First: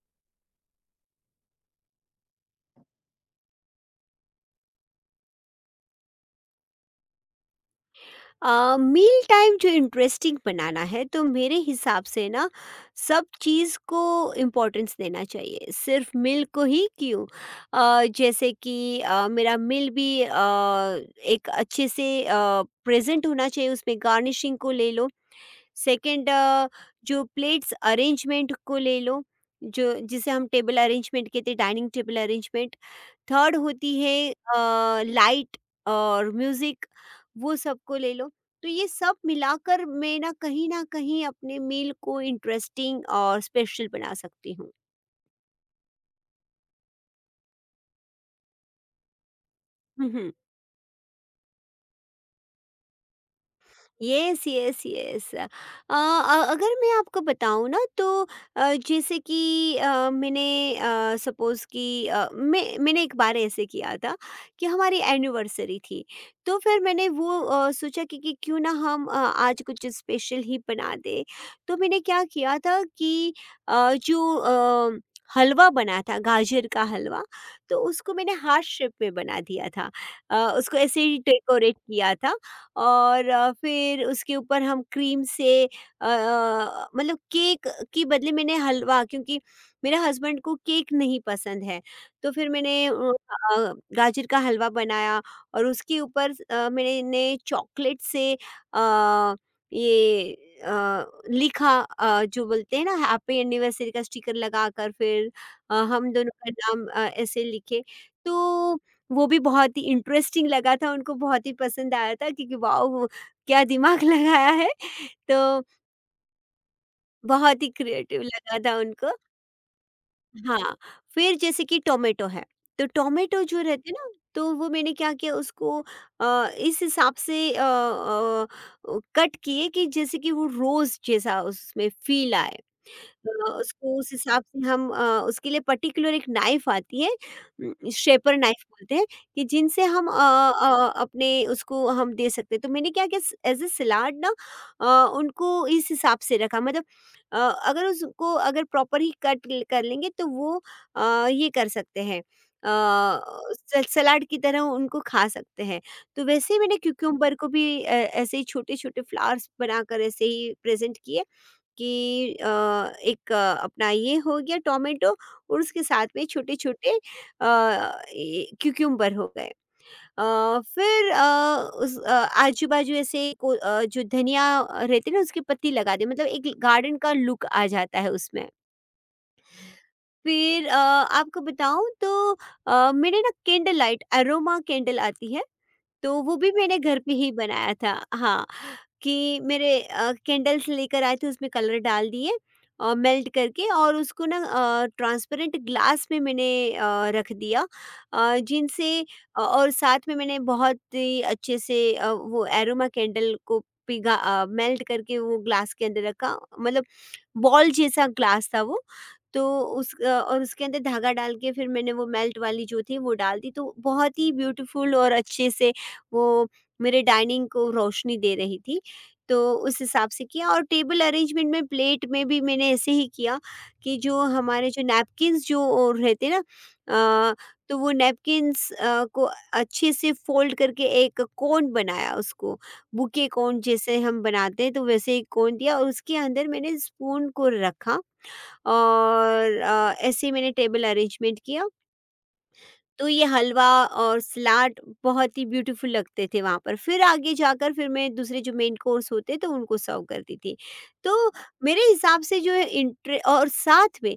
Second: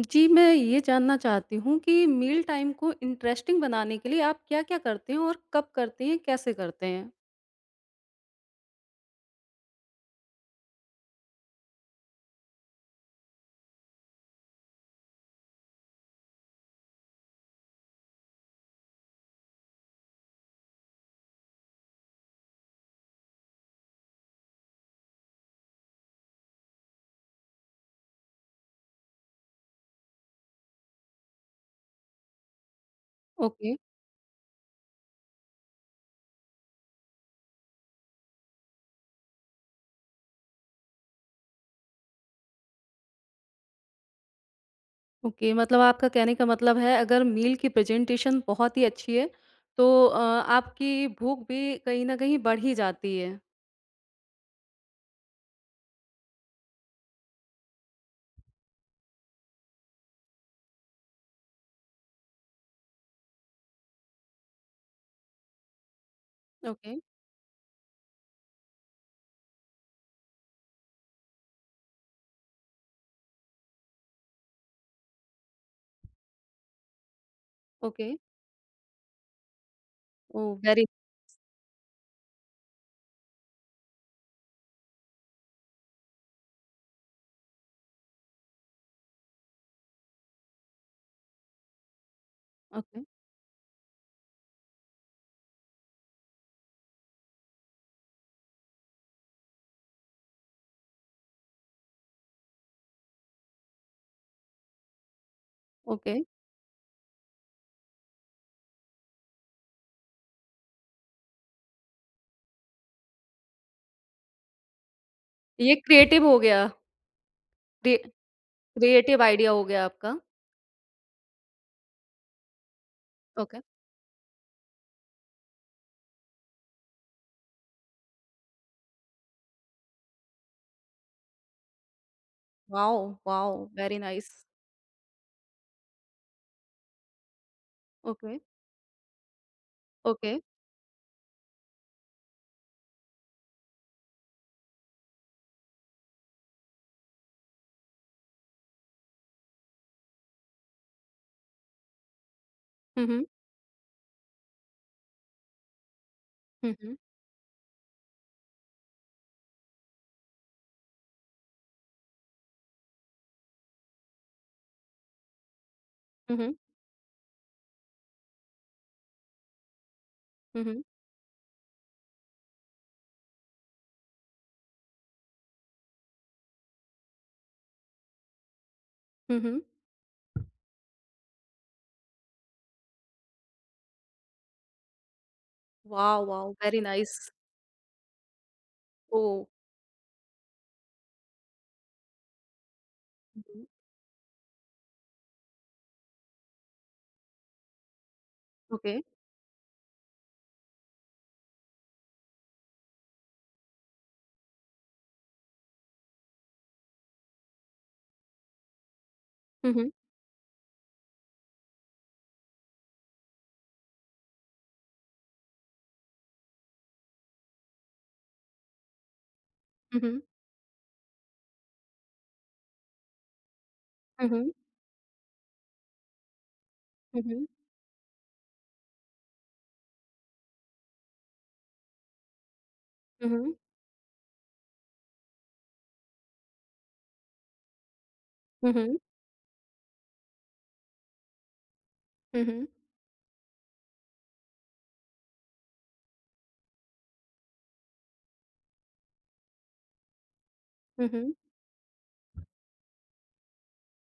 जी, मैं ये जानना चाहती हूँ कि मील टाइम को इंटरेस्टिंग बनाने के लिए आप क्या-क्या करते हैं और कब करते हैं, कैसे करते हैं? मील टाइम जो इंटरेस्टिंग बनाना है तो मेरे हिसाब से ना सब चीज़ को इम्पोर्टेंस देना चाहिए सिर्फ मील को ही क्यों। जैसे कि मेरा मील भी एक अच्छे से प्रेजेंट होना चाहिए, उसमें गार्निशिंग को ले लो। सेकंड, जो प्लेट्स अरेंजमेंट को ले लो, जो जिसे हम टेबल अरेंजमेंट कहते हैं, dining table arrangement. Third okay, होती है लाइट और म्यूजिक, वो सबको ले लो। तो ये सब मिलाकर मैं ना कहीं अपने मील को इंटरेस्टिंग और स्पेशल बना सकती ओके मतलब आपका कहने का मतलब है अगर मील की प्रेज़ेंटेशन बहुत ही अच्छी है, तो हूँ। आपकी भूख भी कहीं न कहीं बढ़ ही जाती है। यस यस यस, अगर मैं आपको बताऊँ ना तो जैसे कि मैंने सपोज़ कि मैंने एक बार ऐसे किया था कि हमारी एनिवर्सरी थी। तो फिर ओके, मैंने वो सोचा कि क्यों ना हम आज कुछ स्पेशल ही बना दे तो मैंने क्या किया था कि अ, जो अ, हलवा बना था, गाजर का हलवा, तो ओके। उसको मैंने हार्ट शेप में बना दिया था। ओह! उसको वेरी ऐसे ही डेकोरेट किया था। और फिर उसके ऊपर हम क्रीम से अ, मतलब केक के बदले मैंने हलवा, क्योंकि मेरे हस्बैंड को केक नहीं पसंद है। तो फिर मैंने ओके, गाजर का हलवा बनाया, और उसके ऊपर मैंने चॉकलेट से अ, ये लिखा। जो बोलते हैं ना, हैप्पी एनिवर्सरी का स्टिकर लगा कर, फिर हम ओके। दोनों का नाम ऐसे लिखे। तो वो भी बहुत ही इंटरेस्टिंग लगा था, उनको बहुत ही पसंद आया था, क्योंकि वॉव! क्या दिमाग लगाया है। तो ये क्रिएटिव हो गया, बहुत ही क्रि क्रिएटिव लगा था उनको। क्रिएटिव आइडिया हो गया आपका। हाँ, फिर जैसे कि टोमेटो है, तो टोमेटो ओके। जो रहते हैं ना, तो वो मैंने क्या किया, उसको इस हिसाब से कट किए कि जैसे कि वो रोज़ जैसा उसमें फ़ील आए। वॉव! वॉव! वेरी उसको उस नाइस। हिसाब से हम उसके लिए पर्टिकुलर एक नाइफ आती है, ओके, शेपर नाइफ बोलते हैं, कि जिनसे हम ओके। अपने उसको हम दे सकते हैं। तो मैंने क्या किया, स एज़ अ सलाद ना उनको इस हिसाब से रखा, मतलब अगर उसको, अगर प्रॉपर ही कट ल कर लेंगे तो वो ये कर सकते हैं, अ, हुँ, हुँ। स सलाद की तरह उनको खा सकते हैं। तो वैसे ही हुँ, मैंने हुँ। क्यूकम्बर को भी ऐसे ही छोटे-छोटे फ्लावर्स बनाकर ऐसे ही प्रेज़ेंट किए, कि एक अपना ये हो गया टोमेटो, और उसके साथ में हुँ, हुँ। छोटे-छोटे अ, ये क्यूकम्बर हो गए। अ, हुँ, हुँ। फिर अ, उस अ, आजू-बाजू ऐसे को जो धनिया रहती है ना, उसकी पत्ती लगा दी, मतलब एक गार्डन का लुक आ जाता है उसमें। हुँ, हुँ। फिर आपको बताऊँ तो मैंने ना कैंडल लाइट, अरोमा कैंडल आती है, वाह, तो वो वाह, भी मैंने वेरी घर पे नाइस। ही बनाया था। हाँ, कि ओह। मेरे कैंडल्स लेकर आए थे, उसमें कलर डाल दिए और मेल्ट करके, और उसको ना ट्रांसपेरेंट ग्लास में मैंने अ, रख दिया। अ, ओके। जिनसे और साथ में मैंने बहुत ही अच्छे से वो अरोमा कैंडल को मेल्ट करके वो ग्लास के अंदर रखा, मतलब बॉल जैसा ग्लास था वो। तो उम्म और उसके अंदर धागा डाल के फिर मैंने वो मेल्ट वाली जो थी वो डाल दी, तो बहुत ही ब्यूटीफुल और अच्छे से वो मेरे डाइनिंग को रोशनी दे रही थी। तो उस हिसाब हम्म। से किया, और टेबल अरेंजमेंट में प्लेट में भी मैंने ऐसे ही किया, कि जो उम्म हम्म। हमारे जो नैपकिन्स जो और रहते ना अ, उम्म तो वो नैपकिन्स को अच्छे से फोल्ड करके एक कोन बनाया उसको, बुके हम्म। कोन जैसे हम बनाते हैं तो वैसे एक कोन दिया, और उसके अंदर मैंने स्पून को रखा, उम्म हम्म। और ऐसे ही मैंने टेबल अरेंजमेंट किया। उम्म हम्म। तो ये हलवा और सलाद बहुत ही ब्यूटीफुल लगते थे वहाँ पर। फिर आगे जाकर, फिर मैं दूसरे जो मेन कोर्स होते तो उनको सर्व करती थी। उम्म तो हम्म। मेरे हिसाब से जो है इंटरे, और साथ में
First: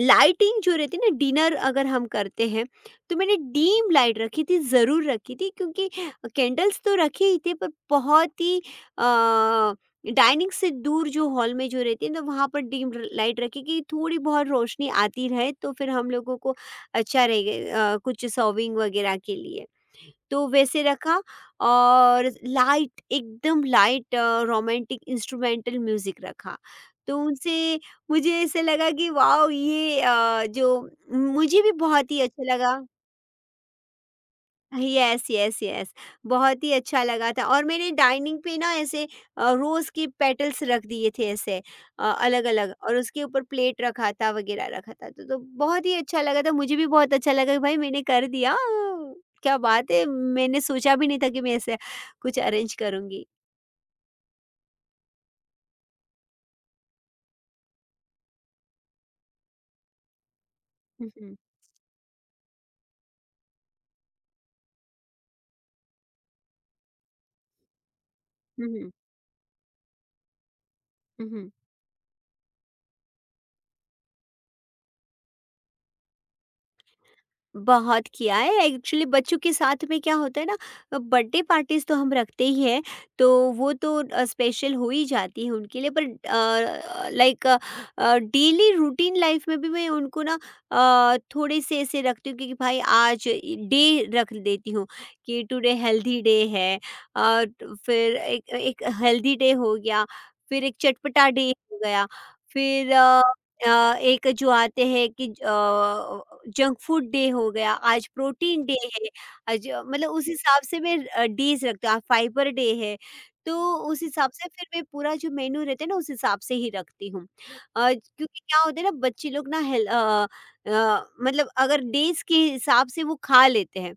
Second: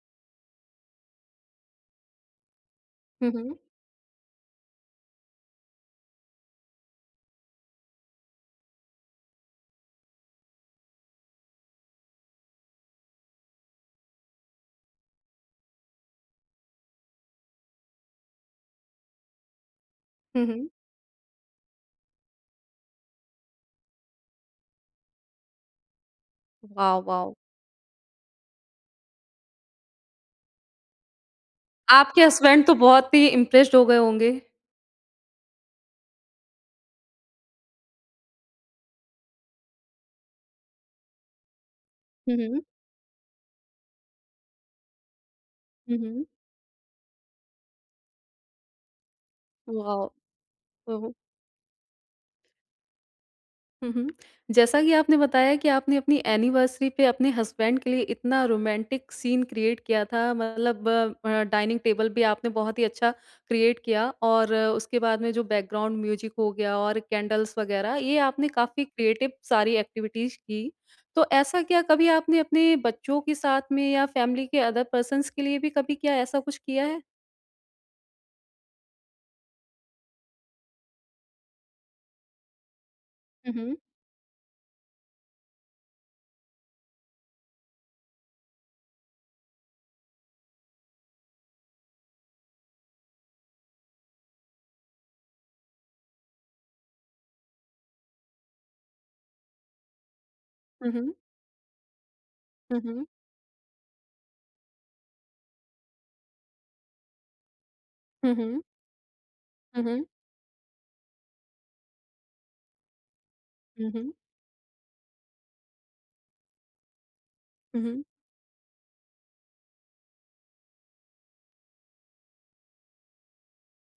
लाइटिंग जो रहती है ना, डिनर अगर हम करते हैं तो मैंने उम्म डीम लाइट रखी थी, ज़रूर रखी थी, क्योंकि कैंडल्स तो रखे ही थे, पर बहुत ही अ, डाइनिंग से दूर जो हॉल में जो रहती है ना, वहाँ पर लाइट रखी कि थोड़ी बहुत रोशनी आती रहे, तो फिर हम लोगों को अच्छा रहेगा कुछ सर्विंग वगैरह के लिए, तो हम्म। वैसे रखा। और लाइट एकदम लाइट, रोमांटिक इंस्ट्रूमेंटल म्यूज़िक रखा। वाह, तो वाह। उनसे मुझे ऐसे लगा कि वाओ! ये अ, जो मुझे भी बहुत ही आपके अच्छा हस्बैंड तो लगा। बहुत ही इंप्रेस्ड हो गए होंगे। Yes, yes, yes. बहुत ही अच्छा लगा था, और मैंने डाइनिंग पे ना ऐसे रोज़ के पेटल्स रख दिए थे ऐसे उम्म अलग-अलग, और उसके ऊपर प्लेट रखा था वग़ैरह रखा था। तो बहुत ही अच्छा हम्म। लगा था, मुझे भी बहुत अच्छा लगा कि भाई मैंने कर दिया। क्या बात है! वाह। मैंने सोचा भी नहीं था कि मैं ऐसे कुछ अरेंज करूँगी। हुँ, हुँ। जैसा कि आपने बताया कि आपने अपनी एनिवर्सरी पे अपने हस्बैंड के लिए इतना रोमांटिक सीन क्रिएट किया था, मतलब हुँ, हुँ। डाइनिंग टेबल भी आपने बहुत ही अच्छा क्रिएट किया और उसके बाद में जो बैकग्राउंड म्यूजिक हो गया और कैंडल्स वगैरह, ये आपने हुँ, काफ़ी हुँ। क्रिएटिव सारी एक्टिविटीज़ की। तो हुँ, हुँ। ऐसा क्या कभी आपने अपने बच्चों के साथ में या फैमिली के अदर पर्सन्स के लिए भी कभी क्या ऐसा कुछ किया है? बहुत किया है, एक्चुअली बच्चों के साथ में क्या होता है ना, बर्थडे पार्टीज तो हम रखते ही हैं, तो हुँ, वो हुँ। तो स्पेशल हो ही जाती है उनके लिए, पर लाइक डेली रूटीन लाइफ में भी मैं उनको ना थोड़े से ऐसे रखती हूँ कि भाई आज डे रख देती हूँ कि टुडे हेल्दी डे है। और फिर एक एक हेल्दी डे हो गया, फिर एक हुँ, हुँ। चटपटा डे हो गया, हुँ, फिर हुँ। एक जो आते हैं कि जंक फूड डे हो गया, आज हुँ, हुँ। प्रोटीन डे है, आज हुँ, हुँ। मतलब उस हिसाब से मैं डेज रखती हूँ, फाइबर डे है। तो हुँ, उस हुँ। हिसाब से फिर मैं पूरा जो मेन्यू रहता है ना उस हिसाब से ही रखती हूँ। हुँ, हुँ। क्योंकि क्या होता है ना, बच्चे लोग ना मतलब अगर डेज के हिसाब से वो खा लेते हैं,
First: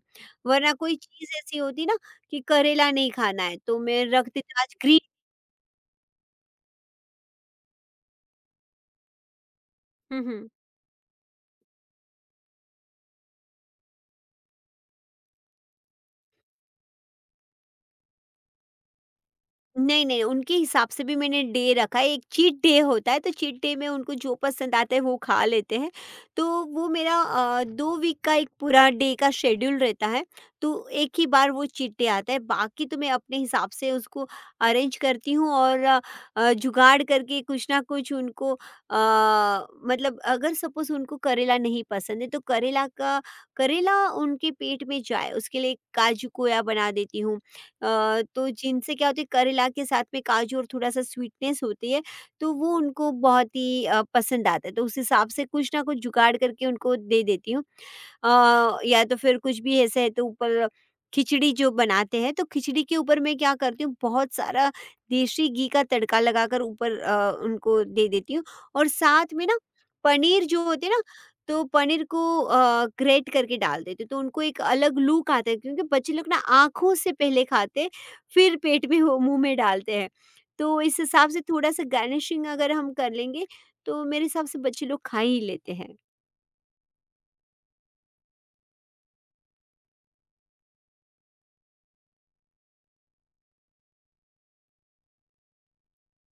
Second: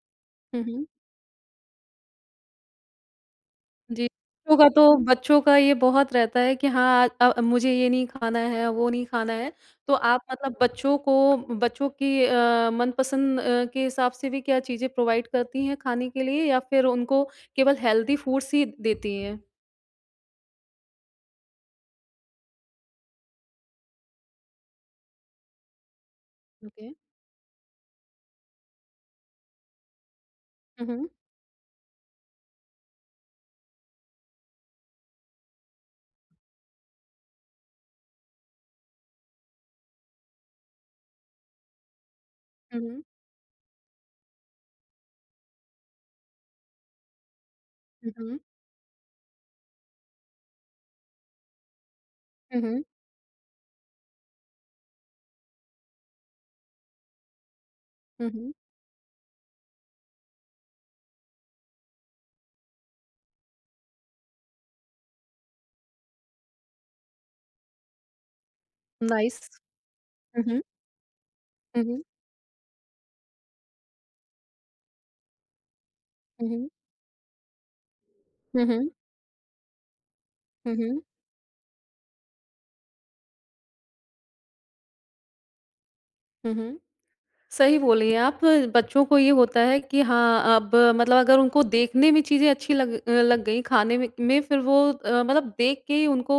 हुँ, वरना हुँ। कोई चीज़ ऐसी होती ना कि करेला नहीं खाना है, तो मैं जी, रख देती बच्चों हूँ का आज तो बच्चों का ये बहुत रहता है कि हाँ, मुझे ये नहीं खाना है, वो नहीं खाना है। तो आप ग्रीन। मतलब बच्चों को बच्चों की मनपसंद के हिसाब से भी क्या चीज़ें प्रोवाइड करती हैं खाने के लिए या फिर उनको केवल हेल्दी फूड्स ही देती हैं? नहीं, नहीं, उनके हिसाब से भी मैंने डे रखा है, एक चीट डे होता है, तो चीट डे में उनको जो पसंद आता है वो खा लेते हैं। तो ओके। वो मेरा 2 वीक का एक पूरा डे का शेड्यूल रहता है, हुँ, तो हुँ। एक ही बार वो चीट डे आता है, बाकी तो मैं अपने हिसाब से उसको अरेंज करती हूँ, और जुगाड़ करके कुछ ना कुछ उनको मतलब अगर सपोज़ उनको करेला नहीं पसंद है, तो हुँ, करेला हुँ। का करेला उनके पेट में जाए, उसके लिए काजू-कोया बना देती हूँ। हुँ, हुँ। तो जिनसे क्या होती है, करेला के साथ में काजू और थोड़ा सा स्वीटनेस होती है, तो हुँ, वो हुँ। उनको बहुत ही पसंद आता है, तो उस हिसाब से कुछ ना कुछ जुगाड़ करके उनको दे देती हूँ। हुँ, हुँ। अ, या तो फिर कुछ भी ऐसे है तो ऊपर खिचड़ी जो बनाते हैं, तो खिचड़ी के ऊपर मैं क्या करती हूँ, बहुत सारा देसी घी का तड़का लगाकर ऊपर उनको दे देती हूँ। और साथ नाइस। में ना हुँ, पनीर हुँ। जो होते हैं ना, तो हुँ, हुँ। पनीर को ग्रेट करके डाल देते, तो उनको एक अलग लुक आता है, क्योंकि बच्चे लोग ना हुँ, हुँ। आँखों से पहले खाते, फिर हुँ, पेट हुँ। में वो, मुँह में डालते हैं। हुँ, तो इस हुँ। हिसाब से थोड़ा-सा गार्निशिंग अगर हम कर लेंगे तो मेरे हिसाब से बच्चे लोग खा ही लेते हैं। हुँ, हुँ। सही बोली हैं आप। बच्चों को ये होता है कि हाँ, अब मतलब अगर उनको देखने में चीज़ें अच्छी लग गई, खाने में फिर वो मतलब देख के ही उनको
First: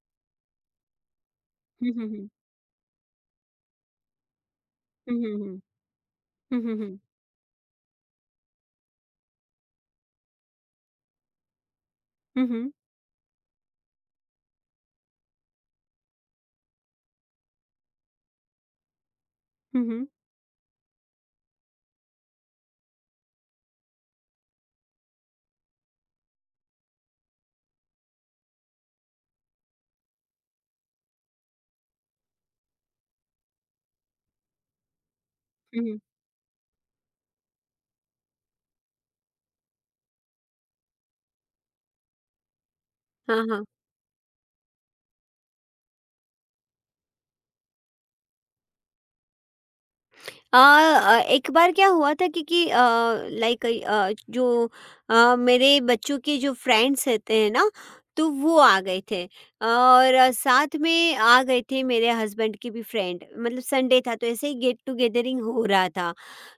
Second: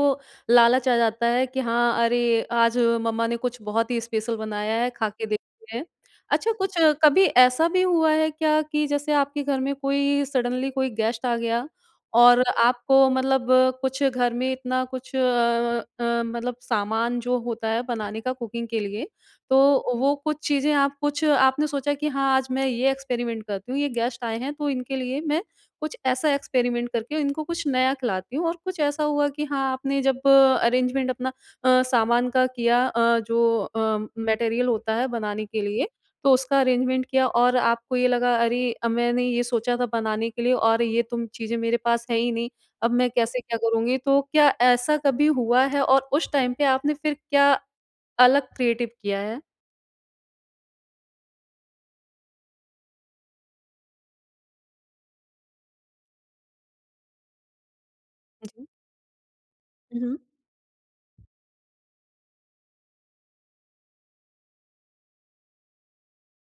लालच आ जाता है कि हुँ, हाँ, हुँ, हुँ। अरे! आज मम्मा ने कुछ बहुत ही स्पेशल बनाया है, खा हुँ, के हुँ, हुँ। देखते हैं। अच्छा, हुँ, हुँ, कुछ हुँ। कभी ऐसा भी हुआ है क्या कि जैसे आपके घर में कोई सडनली कोई गेस्ट आ गया और हुँ, हुँ। आपको मतलब कुछ घर में इतना कुछ मतलब सामान जो होता है बनाने का कुकिंग के लिए, तो हुँ, हुँ। वो कुछ चीज़ें आप कुछ आपने सोचा कि हाँ, आज मैं ये एक्सपेरिमेंट करती हूँ, ये गेस्ट आए हैं तो इनके लिए मैं कुछ ऐसा एक्सपेरिमेंट करके इनको कुछ नया खिलाती हूँ, और कुछ ऐसा हुआ कि हाँ, आपने जब अरेंजमेंट अपना सामान का किया, जो मटेरियल होता है बनाने के लिए, हुँ, हुँ। तो उसका अरेंजमेंट किया और आपको ये लगा, अरे मैंने ये सोचा था बनाने के लिए और ये तुम चीज़ें मेरे पास है ही नहीं, अब मैं हाँ, कैसे क्या हाँ। करूँगी? तो क्या ऐसा कभी हुआ है और उस टाइम पे आपने फिर क्या अलग क्रिएटिव किया है? आ, आ, एक बार क्या हुआ था, क्योंकि लाइक जो मेरे बच्चों के जो फ्रेंड्स रहते हैं ना, तो वो जी। आ गए थे, हुँ, और हुँ। साथ में आ गए थे मेरे हस्बैंड के भी फ्रेंड, मतलब संडे था तो ऐसे ही गेट टुगेदरिंग हो रहा था।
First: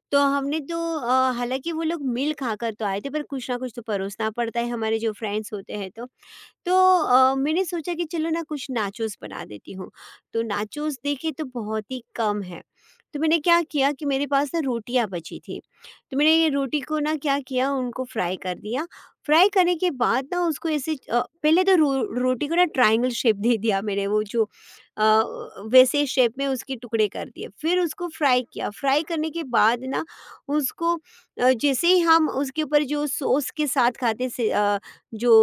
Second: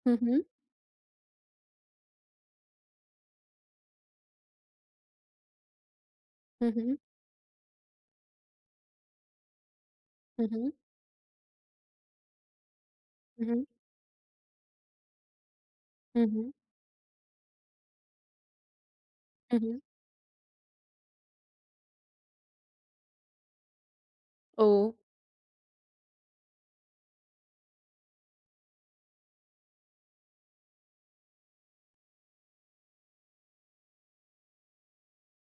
हुँ, तो हुँ। हमने तो हालांकि वो लोग मिल खाकर तो आए थे, पर कुछ ना कुछ तो परोसना पड़ता है हमारे जो फ्रेंड्स होते हैं, तो हुँ, तो हुँ। मैंने सोचा कि चलो ना कुछ नाचोस बना देती हूँ। तो हुँ, हुँ। नाचोस देखे तो बहुत ही कम है, तो मैंने हुँ, क्या हुँ। किया कि मेरे पास ना रोटियां बची थी, तो हुँ, मैंने ये हुँ। रोटी को ना क्या किया, उनको फ्राई कर दिया। फ्राई हुँ, करने हुँ। के बाद ना उसको ऐसे पहले तो रोटी को ना ट्रायंगल शेप दे दिया मैंने, वो जो ओह! अ, वैसे शेप में उसके टुकड़े कर दिए, फिर उसको फ्राई किया। फ्राई करने के बाद ना उसको जैसे ही हम उसके ऊपर जो सॉस के साथ खाते, जो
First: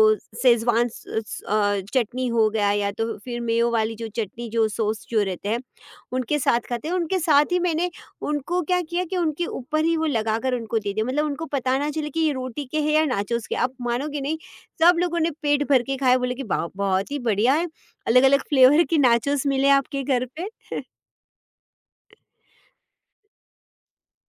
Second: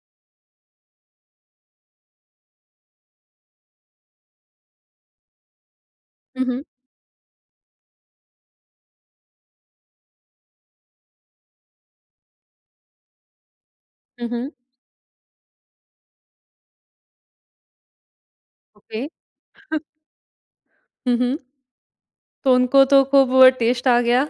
शेज़वान स स अ, चटनी हो गया, या तो फिर मेयो वाली जो चटनी, जो सॉस जो रहते हैं, उनके हुँ, साथ हुँ। खाते हैं। उनके साथ ही मैंने उनको क्या किया कि उनके ऊपर ही वो लगाकर उनको दे दिया। मतलब उनको पता ना चले कि ये रोटी के हैं या नाचोस के। आप मानोगे हुँ, नहीं, हुँ। सब लोगों ने पेट भर के खाए, बोले कि वाह! बहुत ही बढ़िया है, अलग-अलग फ्लेवर के ओके। नाचोस मिले आपके घर पे। हुँ, हुँ। तो उनको तो खूब टेस्ट आ गया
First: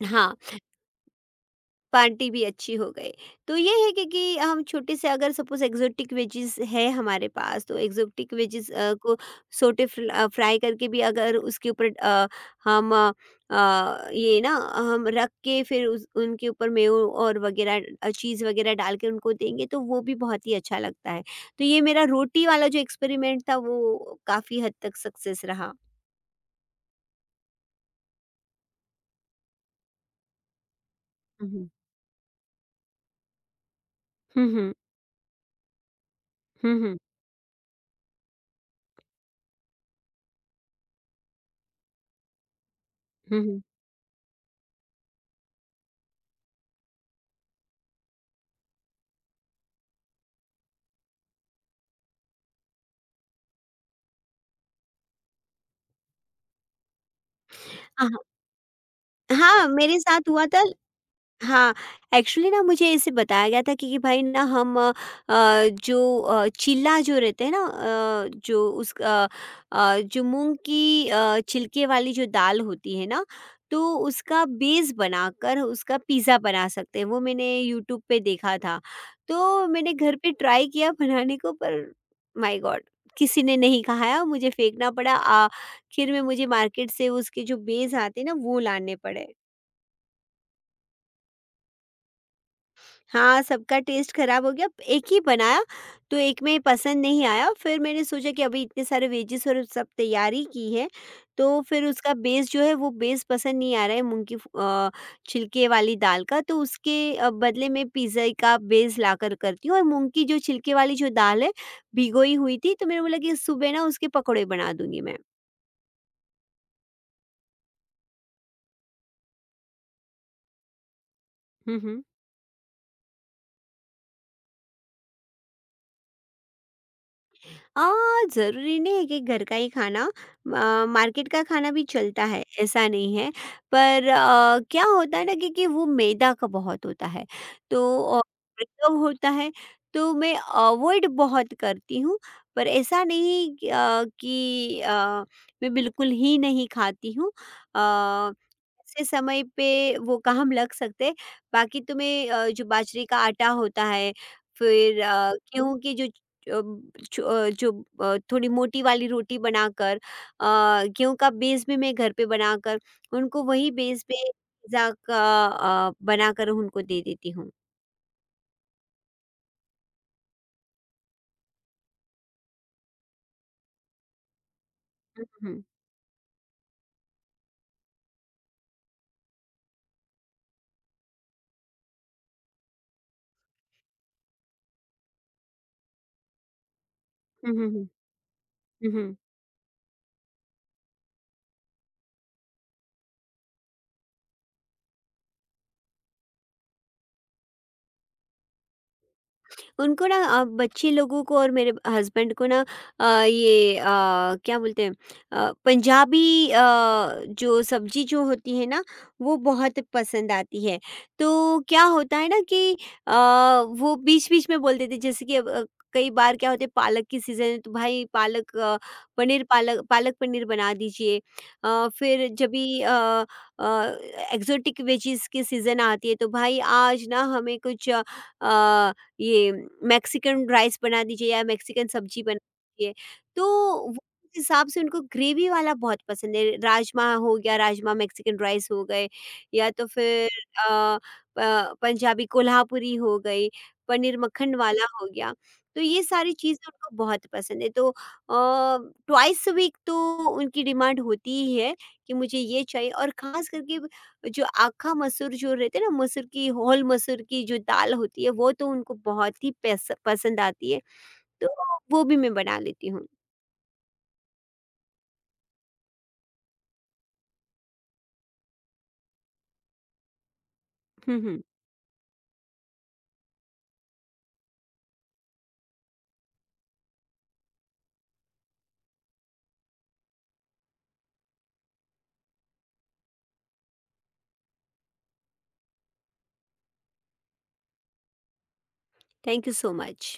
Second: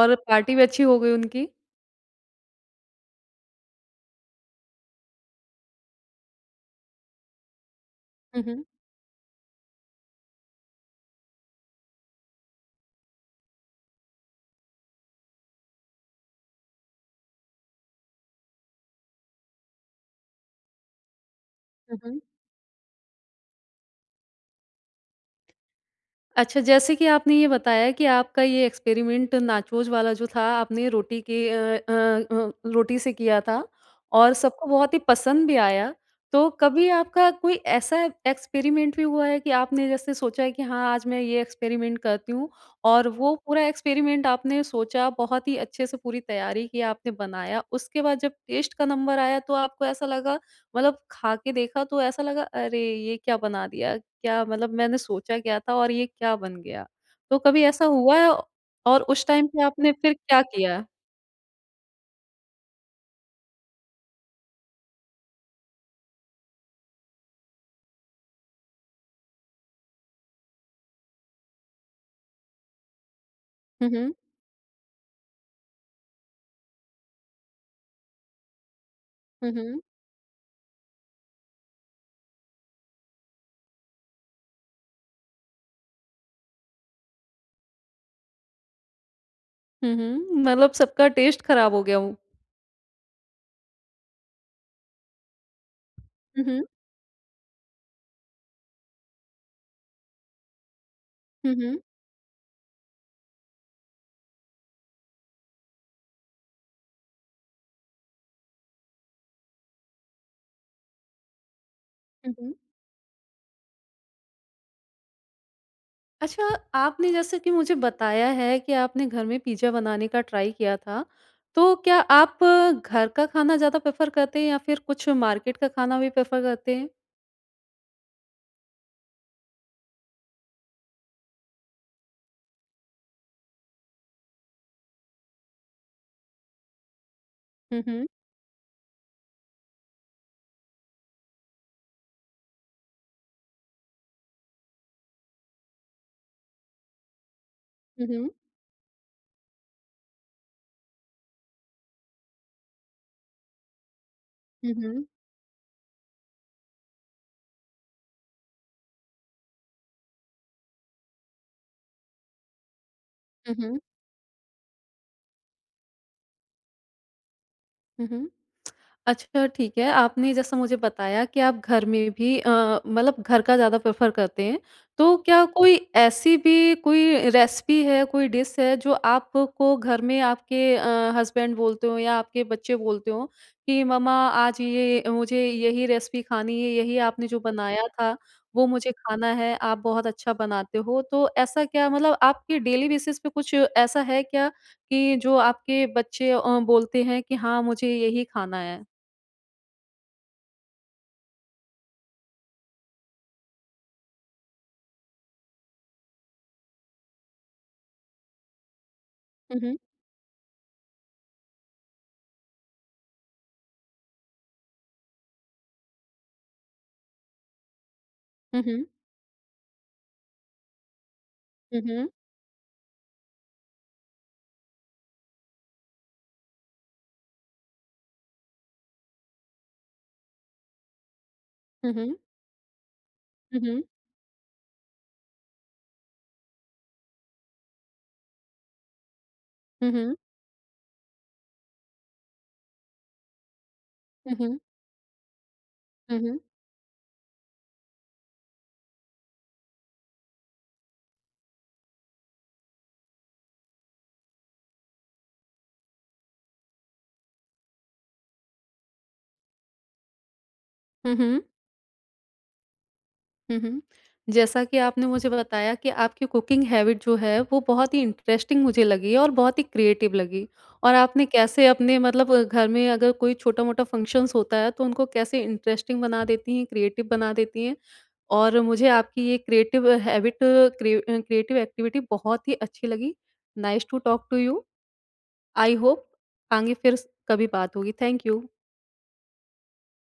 और हाँ। पार्टी भी अच्छी हो गई उनकी। पार्टी भी अच्छी हो गई। तो ये है कि हम छोटे से अगर सपोज़ एक्सोटिक वेजिस है हमारे पास तो एक्सोटिक हुँ, हुँ। वेजिस को सोटे फ्राई करके भी अगर उसके ऊपर हम अ, ये ना हम रख के फिर उस उनके ऊपर मेयो और वग़ैरह चीज़ वग़ैरह डाल के उनको देंगे तो वो भी बहुत ही अच्छा लगता है। तो ये हुँ, मेरा हुँ। रोटी वाला जो एक्सपेरिमेंट था वो काफ़ी हद तक सक्सेस रहा। अच्छा, जैसे कि आपने ये बताया कि आपका ये एक्सपेरिमेंट नाचोस वाला जो था, आपने रोटी के हुँ, हुँ। अ अ अ, रोटी से किया था और हुँ, सबको हुँ। बहुत ही पसंद भी आया। तो हुँ, कभी हुँ। आपका कोई ऐसा एक्सपेरिमेंट भी हुआ है कि आपने जैसे सोचा है कि हाँ, आज मैं ये एक्सपेरिमेंट करती हूँ और वो हुँ, पूरा हुँ। एक्सपेरिमेंट आपने सोचा, बहुत ही अच्छे से पूरी तैयारी की, आपने बनाया। उसके बाद जब टेस्ट का नंबर आया तो आपको ऐसा लगा, मतलब खा के देखा तो ऐसा लगा, "अरे! ये क्या बना दिया?" क्या, मतलब मैंने सोचा क्या था और ये क्या बन गया? तो कभी ऐसा हाँ, हुआ हाँ। है और उस टाइम पे हाँ, आपने मेरे फिर साथ क्या हुआ था। किया? हाँ, एक्चुअली ना मुझे ऐसे बताया गया था कि भाई ना चिल्ला जो रहते हैं ना, जो मूँग की छिलके वाली जो दाल होती है ना, हुँ, तो हुँ। उसका बेस बनाकर उसका पिज़्ज़ा बना सकते हैं। वो मैंने यूट्यूब पे देखा था। हुँ, तो हुँ। मैंने घर पे ट्राई किया बनाने को, पर माय गॉड! किसी ने नहीं खाया, मुझे फेंकना पड़ा। आखिर में मुझे मार्केट से उसके जो बेस आते हैं ना वो लाने पड़े। हुँ, हुँ। मतलब सबका टेस्ट खराब हो गया वो। हाँ, सबका टेस्ट खराब हो गया। एक ही बनाया, तो एक हुँ, में हुँ। पसंद नहीं आया, फिर मैंने सोचा कि अभी इतने सारे वेजिस और सब तैयारी की है, हुँ, तो हुँ। फिर उसका बेस जो है वो बेस पसंद नहीं आ रहा है मूँग की छिलके वाली दाल का, तो उसके बदले में पिज़्ज़ा का बेस लाकर करती हूँ, और मूँग की जो छिलके वाली जो दाल है, हुँ, भिगोई हुँ। हुई थी, तो मैंने बोला कि सुबह ना उसके पकौड़े बना दूँगी मैं। अच्छा, आपने जैसे कि मुझे बताया है कि आपने घर में पिज़्ज़ा बनाने का ट्राई किया था, तो हुँ, क्या हुँ। आप घर का खाना ज़्यादा प्रेफ़र करते हैं या फिर कुछ मार्केट का खाना भी प्रेफ़र करते हैं? आ, ज़रूरी नहीं है कि घर का ही खाना, मार्केट का खाना भी चलता है, ऐसा नहीं है। पर क्या होता है ना कि वो मैदा का बहुत होता है। तो हुँ, हुँ। मैदा होता है, तो मैं अवॉइड बहुत करती हूँ। पर ऐसा नहीं कि मैं बिल्कुल ही नहीं खाती हूँ। हुँ, हुँ। आ, ऐसे समय पे वो काम लग सकते। बाकी तुम्हें जो बाजरे का आटा होता है, हुँ, फिर हुँ। गेहूं की जो अ, जो अ, जो थोड़ी मोटी वाली रोटी बनाकर, गेहूँ का बेस भी मैं घर पे बनाकर उनको हुँ, वही हुँ। बेस पे पिज़्ज़ा का बनाकर उनको दे देती हूँ। हुँ, हुँ। अच्छा, ठीक है। आपने जैसा मुझे बताया कि आप घर में भी मतलब घर का ज़्यादा प्रेफ़र करते हैं। तो क्या हुँ, कोई ऐसी भी कोई रेसिपी है, कोई डिश है जो आपको घर में आपके हस्बैंड बोलते हो या आपके बच्चे बोलते हो कि मम्मा आज ये मुझे यही रेसिपी खानी है, यही आपने जो हुँ, हुँ, बनाया हुँ, था वो मुझे हुँ, हुँ। खाना है, आप बहुत अच्छा बनाते हो। तो ऐसा क्या मतलब आपके डेली बेसिस पे कुछ ऐसा है क्या कि जो आपके बच्चे बोलते हैं कि हाँ, मुझे यही खाना है? उनको ना, बच्चे लोगों को और मेरे हस्बैंड को ना, अ, ये अ, क्या बोलते हैं, पंजाबी जो सब्जी जो होती है ना, वो Mhm. बहुत पसंद आती है। तो क्या होता है ना कि अ, वो बीच बीच में बोल देते हैं, जैसे कि अब, कई बार क्या होते हैं पालक की सीजन है तो भाई पालक Mhm. पनीर, पालक पालक पनीर बना दीजिए। Mhm. फिर जब भी एक्जोटिक वेजीज की सीजन आती है तो भाई आज ना हमें कुछ अ, ये मेक्सिकन राइस बना दीजिए या मेक्सिकन Mhm. सब्जी बना दीजिए। तो Mhm. वो उस हिसाब से उनको ग्रेवी वाला बहुत पसंद है। राजमा हो गया, राजमा मेक्सिकन राइस हो गए, या तो Mhm. फिर अ, प पंजाबी कोल्हापुरी हो गई, पनीर मक्खन वाला हो गया। तो ये सारी mhm, चीज़ें उनको बहुत पसंद है। तो ट्वाइस अ वीक तो उनकी डिमांड होती ही है कि मुझे ये चाहिए, और ख़ास करके जो आखा मसूर जो रहते हैं ना, मसूर की होल मसूर की जो दाल होती है वो तो उनको बहुत ही पसंद आती है। mhm, तो वो भी मैं बना लेती हूँ। mhm, mhm। जैसा कि आपने मुझे बताया कि आपकी कुकिंग हैबिट जो है वो बहुत ही इंटरेस्टिंग मुझे लगी और बहुत ही क्रिएटिव लगी, और हम्म, आपने हम्म। कैसे अपने मतलब घर में अगर कोई छोटा-मोटा फंक्शंस होता है तो उनको कैसे इंटरेस्टिंग बना देती हैं, क्रिएटिव बना देती हैं, और मुझे आपकी ये क्रिएटिव हैबिट क्रिएटिव एक्टिविटी बहुत ही अच्छी लगी। Nice to talk to you. I hope आगे फिर स कभी बात होगी। Thank you. Thank you so much.